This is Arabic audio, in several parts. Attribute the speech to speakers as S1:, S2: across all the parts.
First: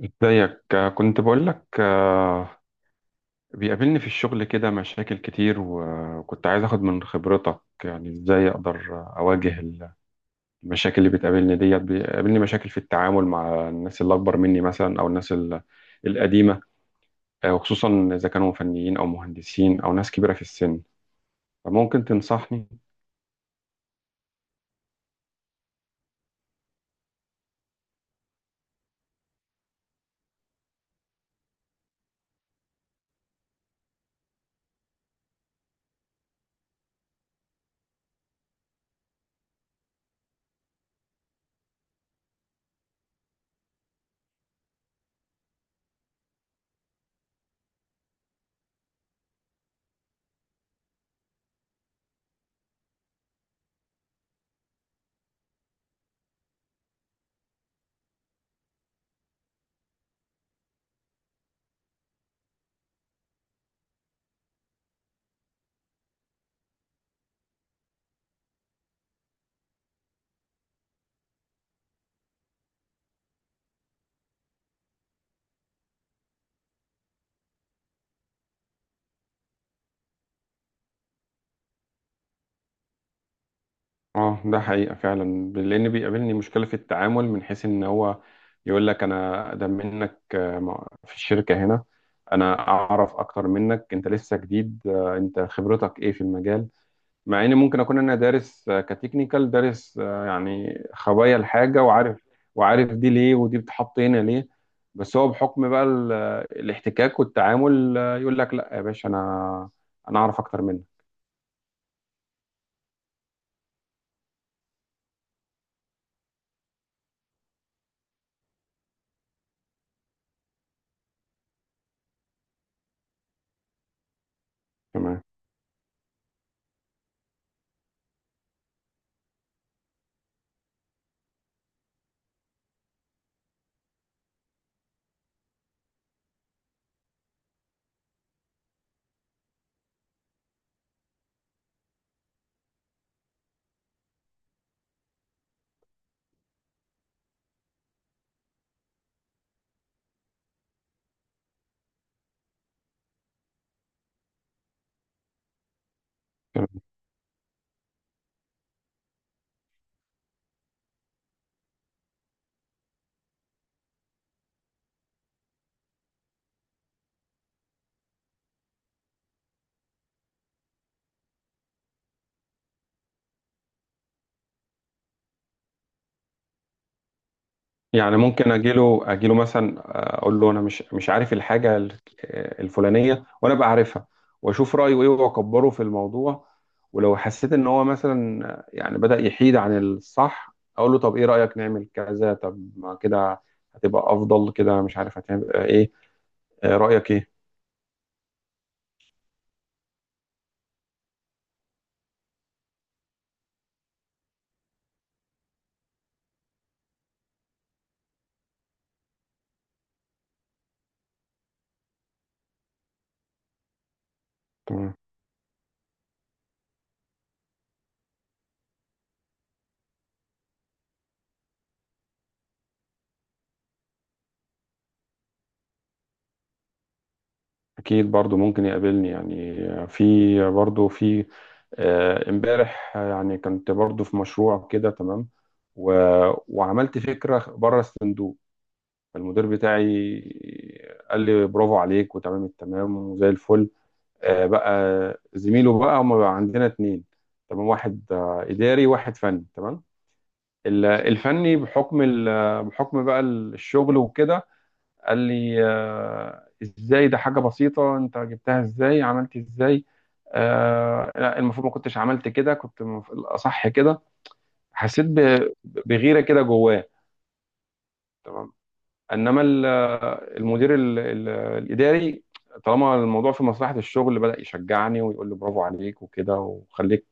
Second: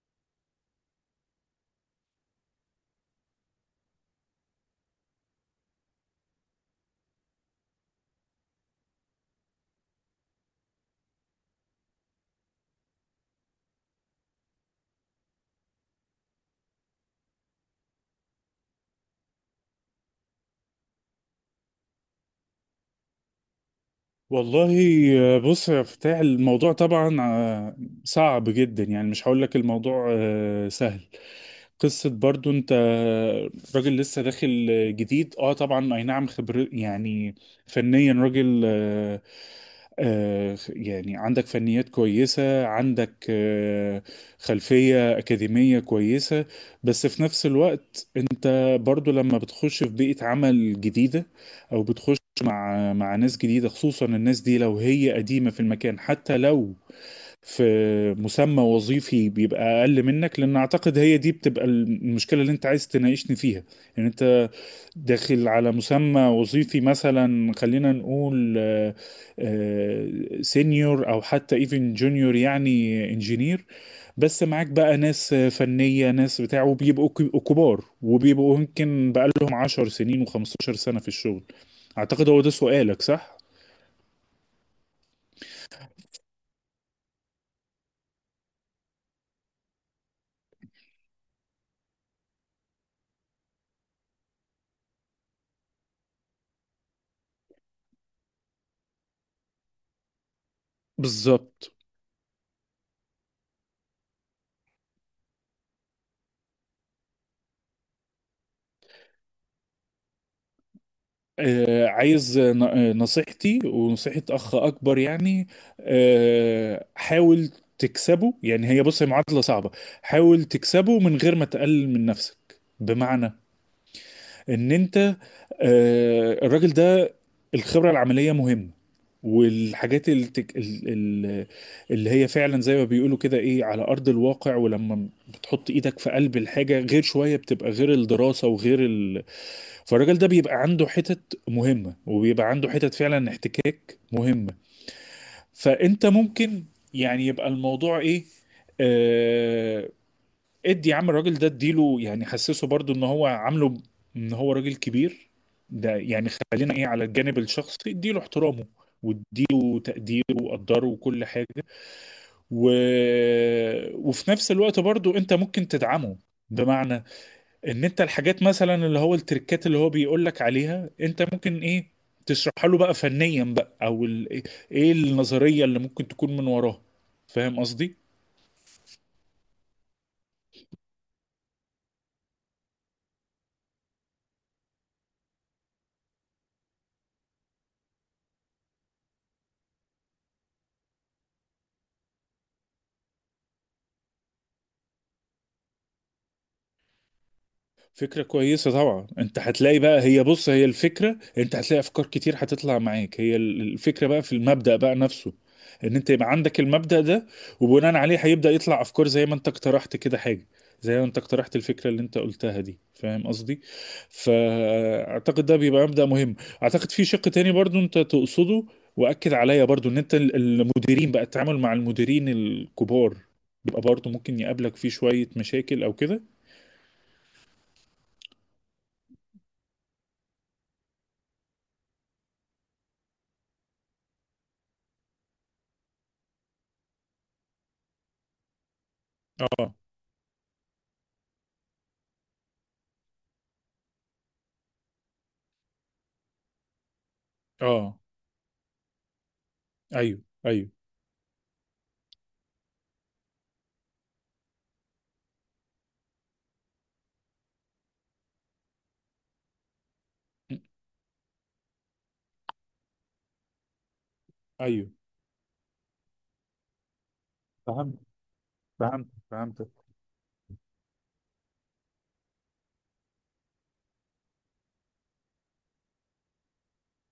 S1: ازيك؟ كنت بقول لك. بيقابلني في الشغل كده مشاكل كتير، وكنت عايز اخد من خبرتك، يعني ازاي اقدر اواجه المشاكل اللي بتقابلني ديت. بيقابلني مشاكل في التعامل مع الناس اللي اكبر مني مثلا، او الناس القديمة. وخصوصا اذا كانوا فنيين او مهندسين او ناس كبيرة في السن، فممكن تنصحني؟
S2: والله، بص يا فتاح. الموضوع طبعا صعب جدا. يعني مش هقول لك الموضوع سهل. قصة برضو انت راجل لسه داخل جديد، طبعا، اي نعم خبر يعني. فنيا راجل، يعني عندك فنيات كويسة، عندك خلفية أكاديمية كويسة. بس في نفس الوقت انت برضو لما بتخش في بيئة عمل جديدة، او بتخش مع ناس جديدة، خصوصا الناس دي لو هي قديمة في المكان، حتى لو في مسمى وظيفي بيبقى أقل منك. لأن أعتقد هي دي بتبقى المشكلة اللي أنت عايز تناقشني فيها. يعني أنت داخل على مسمى وظيفي مثلا، خلينا نقول سينيور أو حتى إيفن جونيور، يعني انجينير. بس معاك بقى ناس فنية، ناس بتاع، وبيبقوا كبار، وبيبقوا يمكن بقالهم 10 سنين و15 سنة في الشغل. أعتقد هو ده سؤالك، صح؟
S1: اه، ده حقيقة فعلا. لأن بيقابلني مشكلة في التعامل، من حيث إن هو يقول لك أنا أقدم منك في الشركة هنا، أنا أعرف أكتر منك، أنت لسه جديد، أنت خبرتك إيه في المجال؟ مع إن ممكن أكون أنا دارس، كتكنيكال، دارس يعني خبايا
S2: بالظبط.
S1: الحاجة، وعارف، وعارف دي ليه ودي بتحط هنا ليه. بس هو بحكم بقى الاحتكاك والتعامل، يقول لك لا يا باشا أنا أعرف أكتر منك.
S2: عايز نصيحتي ونصيحة أخ أكبر، يعني. حاول تكسبه. يعني هي بص، هي معادلة صعبة. حاول تكسبه من غير ما تقلل من نفسك. بمعنى ان انت،
S1: تمام.
S2: الراجل ده، الخبره العمليه مهمه. والحاجات اللي هي فعلا زي ما بيقولوا كده، ايه، على ارض الواقع. ولما بتحط ايدك في قلب الحاجه غير شويه، بتبقى غير الدراسه وغير فالراجل ده بيبقى عنده حتت مهمه، وبيبقى عنده حتت فعلا احتكاك مهمه. فانت ممكن، يعني يبقى الموضوع ايه، آه، ادي يا عم الراجل ده، اديله، يعني حسسه برضو ان هو عامله ان هو راجل كبير. ده يعني خلينا ايه، على الجانب الشخصي اديله احترامه، واديله تقديره وقدره وكل حاجة. و... وفي نفس الوقت برضو انت ممكن تدعمه. بمعنى ان انت الحاجات مثلا اللي هو التركات اللي هو بيقول لك عليها، انت ممكن ايه، تشرحها له بقى فنيا بقى، او ايه النظرية اللي ممكن تكون من وراه. فاهم قصدي؟
S1: يعني ممكن اجيله مثلا، اقول له انا مش عارف الحاجه الفلانيه، وانا بقى عارفها، واشوف رايه ايه واكبره في الموضوع. ولو حسيت ان هو مثلا يعني بدا يحيد عن الصح، اقول له طب ايه رايك نعمل كذا، طب ما كده هتبقى افضل، كده مش عارف هتبقى ايه. رايك ايه؟
S2: فكرة كويسة طبعا. انت هتلاقي بقى، هي بص هي الفكرة، انت هتلاقي افكار كتير هتطلع معاك. هي الفكرة بقى في المبدأ بقى نفسه، ان انت يبقى عندك المبدأ ده. وبناء عليه هيبدأ يطلع افكار زي ما انت اقترحت كده، حاجة زي ما انت اقترحت. الفكرة اللي انت قلتها دي، فاهم قصدي.
S1: تمام.
S2: فاعتقد ده بيبقى مبدأ مهم. اعتقد في شق تاني برضو انت تقصده، واكد عليا برضو، ان انت المديرين بقى، التعامل مع المديرين الكبار بيبقى برضو ممكن يقابلك فيه شوية مشاكل او كده.
S1: اكيد برضو ممكن يقابلني، يعني في برضو في، امبارح يعني كنت برضو في مشروع كده، تمام، و... وعملت فكرة بره الصندوق. المدير
S2: اه
S1: بتاعي قال لي برافو عليك، وتمام التمام، وزي الفل. بقى زميله بقى، هما بقى عندنا اتنين، تمام،
S2: اه،
S1: واحد إداري، واحد فني، تمام.
S2: ايوه ايوه
S1: الفني بحكم بحكم بقى الشغل وكده، قال لي ازاي ده؟ حاجة بسيطة، انت جبتها ازاي، عملت ازاي؟ لا، المفروض ما كنتش عملت كده، كنت الاصح كده.
S2: ايوه.
S1: حسيت بغيرة كده جواه.
S2: فهمت
S1: تمام.
S2: فهمت
S1: انما
S2: فهمت.
S1: المدير الاداري، طالما الموضوع في مصلحة الشغل، بدأ يشجعني ويقول لي برافو عليك وكده، وخليك،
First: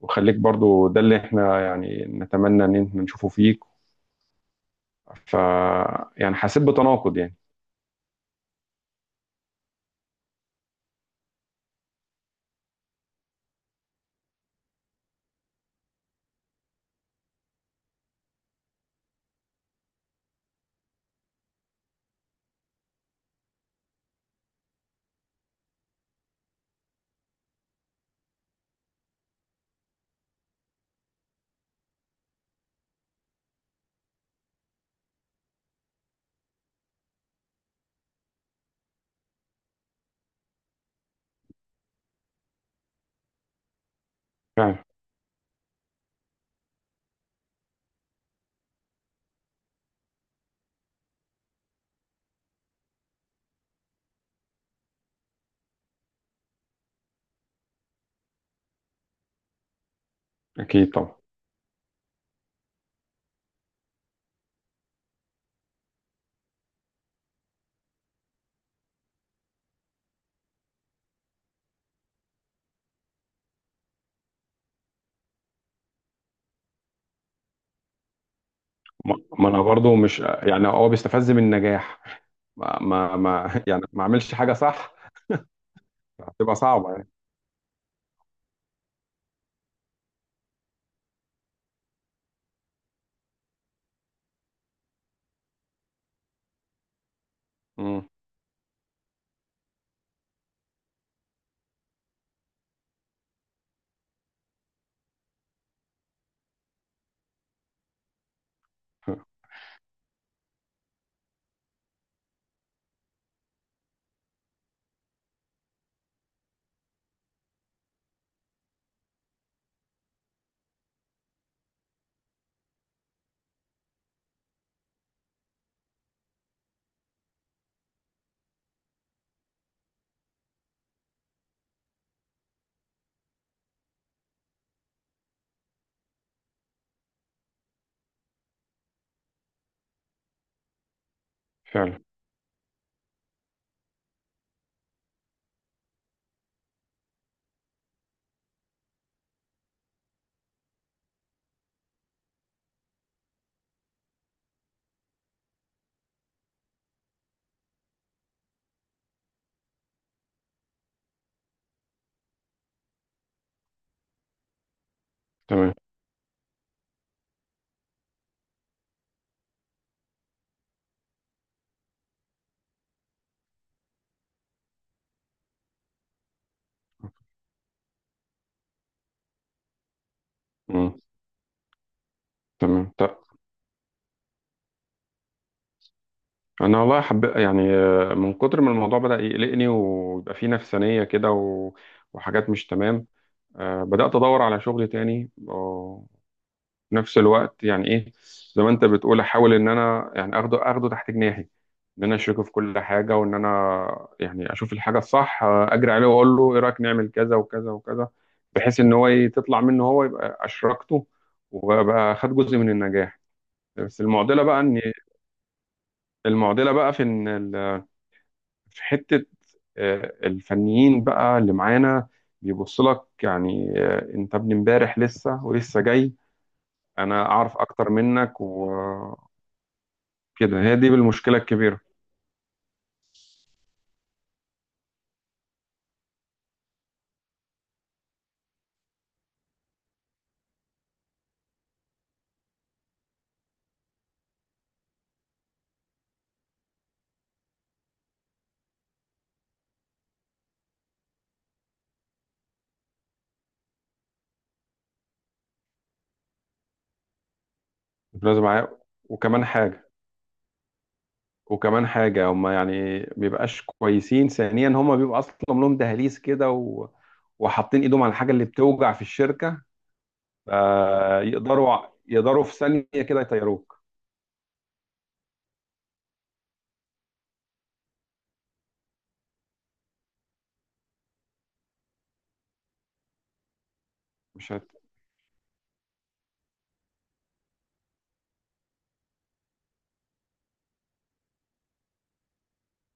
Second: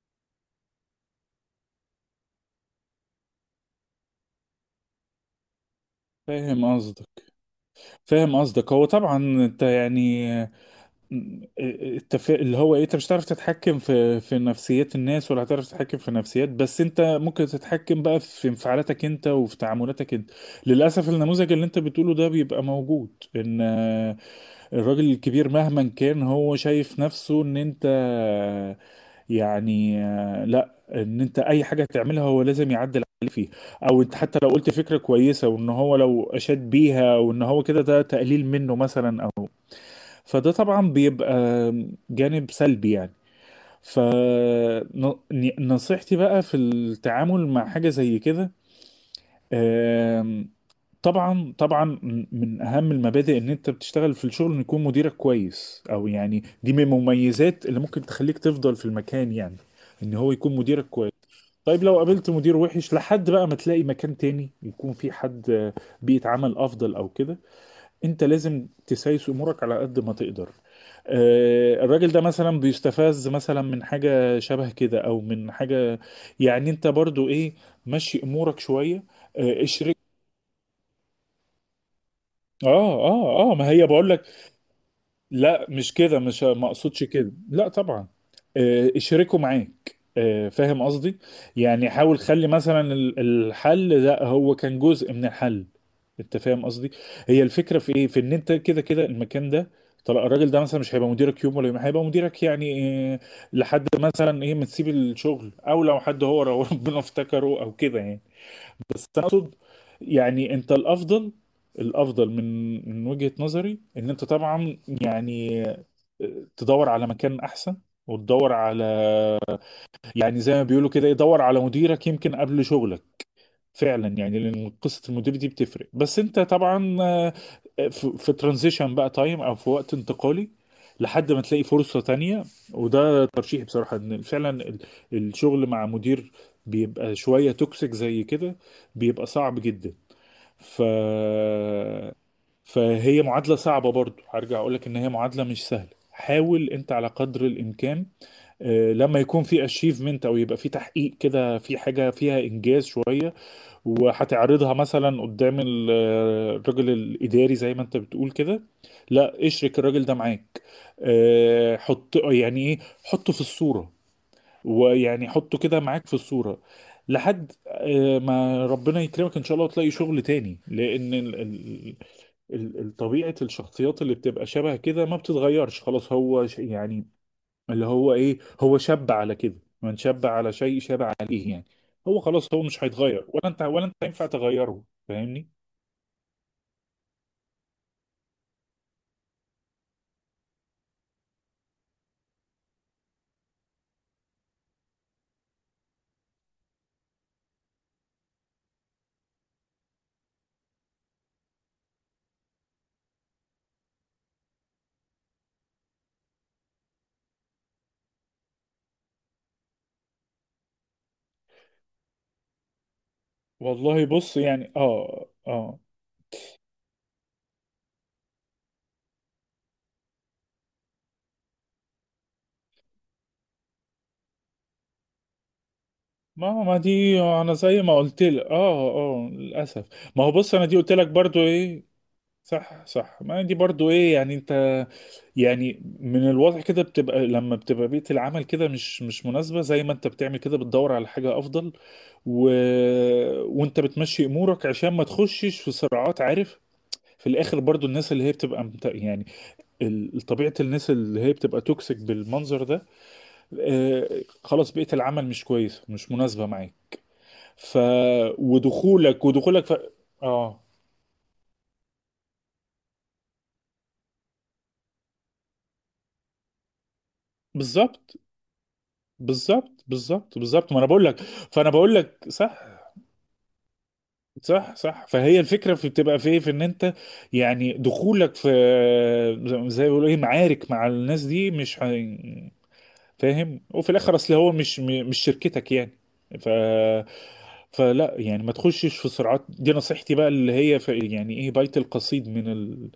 S1: وخليك برضو، ده اللي احنا يعني نتمنى ان احنا نشوفه فيك. ف يعني حسيت
S2: فاهم قصدك،
S1: بتناقض يعني.
S2: فاهم قصدك. هو طبعا انت يعني، اللي هو ايه، انت مش هتعرف تتحكم في نفسيات الناس، ولا هتعرف تتحكم في نفسيات. بس انت ممكن تتحكم بقى في انفعالاتك انت، وفي تعاملاتك انت. للاسف النموذج اللي انت بتقوله ده بيبقى موجود، ان الراجل الكبير مهما كان هو شايف نفسه ان انت يعني لا، ان انت اي حاجه تعملها هو لازم يعدل عليك فيه، او انت حتى لو قلت فكره كويسه وان هو لو اشاد بيها وان هو كده ده تقليل منه مثلا، او. فده طبعا بيبقى جانب سلبي يعني.
S1: فعلا.
S2: فنصيحتي بقى في التعامل مع حاجه زي كده. آمم، طبعا طبعا. من اهم المبادئ ان انت بتشتغل في الشغل ان يكون مديرك كويس، او يعني دي من المميزات اللي ممكن تخليك تفضل في المكان، يعني ان هو يكون مديرك
S1: اكيد
S2: كويس.
S1: طبعا.
S2: طيب، لو قابلت مدير وحش لحد بقى ما تلاقي مكان تاني يكون في حد بيئة عمل افضل او كده، انت لازم تسايس امورك على قد ما تقدر. الراجل ده مثلا بيستفز مثلا من حاجة شبه كده او من حاجة، يعني انت برضو ايه، مشي امورك شوية.
S1: ما انا برضو، مش يعني هو بيستفز من النجاح.
S2: اه
S1: ما ما
S2: اه اه،
S1: ما
S2: ما
S1: يعني
S2: هي
S1: ما
S2: بقول لك،
S1: اعملش حاجه صح؟
S2: لا مش كده، مش
S1: هتبقى
S2: ما
S1: صعبه
S2: اقصدش
S1: يعني.
S2: كده، لا طبعا. اشركه معاك. فاهم قصدي. يعني حاول خلي مثلا الحل ده هو كان جزء من الحل. انت فاهم قصدي. هي الفكره في ايه،
S1: امم.
S2: في ان انت كده كده المكان ده. طلع الراجل ده مثلا مش هيبقى مديرك يوم ولا يوم هيبقى مديرك، يعني آه، لحد مثلا ايه ما تسيب الشغل، او لو حد هو لو ربنا افتكره او كده يعني. بس انا اقصد، يعني انت الافضل. الافضل من وجهة نظري، ان انت طبعا يعني تدور على مكان احسن. وتدور على، يعني زي ما بيقولوا كده، يدور على مديرك يمكن قبل شغلك، فعلا. يعني لان قصه المدير دي بتفرق. بس انت طبعا في ترانزيشن بقى تايم، او في وقت انتقالي، لحد ما تلاقي فرصه تانية. وده ترشيحي بصراحه، ان فعلا الشغل مع مدير بيبقى شويه توكسيك زي كده بيبقى صعب جدا. ف
S1: فعلا.
S2: فهي معادلة صعبة برضو، هرجع اقول لك ان هي معادلة مش سهلة. حاول انت على قدر الامكان لما يكون في اشيفمنت، او يبقى في تحقيق كده في حاجة فيها انجاز شوية، وهتعرضها مثلا قدام الراجل الاداري زي ما انت بتقول كده، لا اشرك الراجل ده معاك. حط يعني ايه، حطه في الصورة. ويعني حطه
S1: تمام.
S2: كده معاك في الصورة، لحد ما ربنا يكرمك ان شاء الله وتلاقي شغل تاني. لان طبيعة الشخصيات اللي بتبقى شبه كده ما بتتغيرش. خلاص هو يعني، اللي هو ايه، هو شاب على كده، من شاب على شيء
S1: امم.
S2: شاب عليه، يعني هو خلاص هو مش
S1: تمام، طب
S2: هيتغير، ولا انت، ولا انت ينفع تغيره. فاهمني.
S1: انا والله حب يعني، من كتر ما الموضوع بدأ يقلقني ويبقى فيه نفسانيه كده، وحاجات مش تمام. بدأت ادور على شغل تاني، في نفس الوقت، يعني ايه، زي ما انت بتقول، احاول ان انا يعني اخده تحت جناحي، ان انا اشركه في كل حاجه، وان انا يعني اشوف الحاجه الصح اجري عليه، واقول له ايه رايك نعمل كذا وكذا وكذا، بحيث ان هو تطلع منه هو، يبقى اشركته، وابقى خد جزء من النجاح. بس
S2: والله بص يعني اه اه،
S1: المعضله بقى في ان في حته، الفنيين بقى اللي معانا بيبص لك، يعني انت ابن امبارح لسه ولسه جاي،
S2: ما دي
S1: انا
S2: انا
S1: اعرف
S2: زي
S1: اكتر
S2: ما قلت
S1: منك
S2: لك اه اه للاسف. ما هو بص
S1: كده،
S2: انا
S1: هي
S2: دي
S1: دي
S2: قلت لك
S1: المشكله
S2: برضو
S1: الكبيره،
S2: ايه، صح صح، ما دي برضو ايه. يعني انت، يعني من الواضح كده بتبقى، لما بتبقى بيئة العمل كده مش مش مناسبة، زي ما انت بتعمل كده بتدور على حاجة افضل. و... وانت بتمشي امورك عشان ما تخشش في صراعات، عارف. في الاخر برضو الناس اللي هي بتبقى يعني طبيعة الناس اللي هي بتبقى توكسيك بالمنظر ده. آه، خلاص، بيئة العمل مش كويسة، مش مناسبة معاك. ف
S1: لازم معاه.
S2: ودخولك
S1: وكمان
S2: ودخولك
S1: حاجه
S2: اه
S1: وكمان حاجه هم يعني بيبقاش كويسين. ثانيا، هم بيبقى اصلا لهم دهاليز كده، وحاطين ايدهم على
S2: بالظبط
S1: الحاجه اللي بتوجع في الشركه.
S2: بالظبط بالظبط بالظبط، ما انا بقول لك.
S1: فيقدروا
S2: فانا
S1: يقدروا
S2: بقول لك
S1: يقدروا في
S2: صح
S1: ثانيه كده يطيروك.
S2: صح صح. فهي الفكره في بتبقى في إيه؟ في ان انت يعني دخولك في، زي ما بيقولوا ايه، معارك مع الناس دي مش فاهم. وفي الاخر اصل هو
S1: مش هت...
S2: مش مش شركتك يعني. ف فلا يعني ما تخشش في صراعات، دي نصيحتي بقى اللي هي يعني ايه، بيت القصيد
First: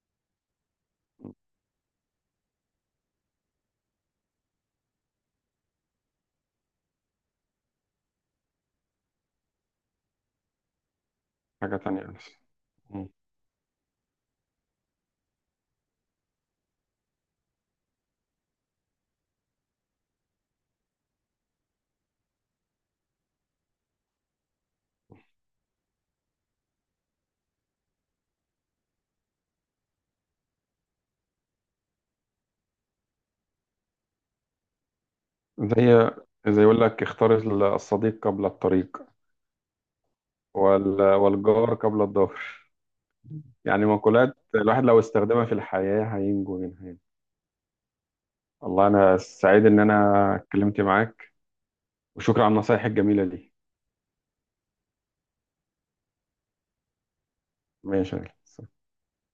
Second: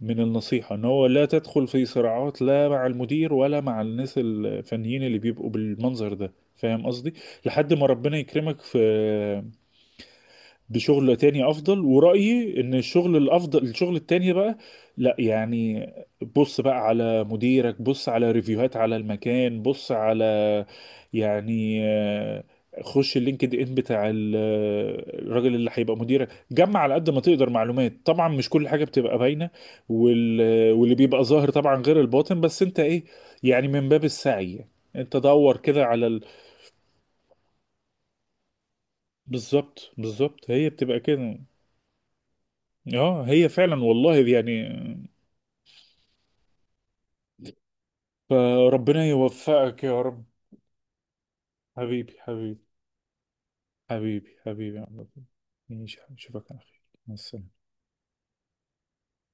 S2: من النصيحة، ان هو لا تدخل في صراعات، لا مع المدير ولا مع الناس الفنيين اللي بيبقوا بالمنظر ده، فاهم قصدي. لحد ما ربنا يكرمك في بشغل تاني
S1: حاجه
S2: افضل.
S1: تانيه بس.
S2: ورأيي ان
S1: مم.
S2: الشغل الافضل الشغل التاني بقى، لا يعني، بص بقى على مديرك، بص على ريفيوهات، على المكان، بص على، يعني خش اللينكد ان بتاع الراجل اللي هيبقى مديرك، جمع على قد ما تقدر معلومات، طبعا مش كل حاجة بتبقى باينة. واللي بيبقى ظاهر طبعا غير الباطن، بس انت ايه، يعني من باب السعي، انت دور كده على
S1: زي زي يقول لك، اختار الصديق قبل الطريق،
S2: بالظبط بالظبط، هي بتبقى كده.
S1: والجار قبل الضهر.
S2: اه، هي فعلا
S1: يعني
S2: والله
S1: مقولات
S2: يعني.
S1: الواحد لو استخدمها في الحياه، هينجو منها يعني. والله
S2: فربنا
S1: انا سعيد ان
S2: يوفقك يا رب.
S1: انا اتكلمت معاك،
S2: حبيبي
S1: وشكرا على
S2: حبيبي،
S1: النصايح الجميلة دي.
S2: حبيبي حبيبي يا عبد الله. ماشي، اشوفك على خير. مع السلامة.
S1: ماشي يا غالي.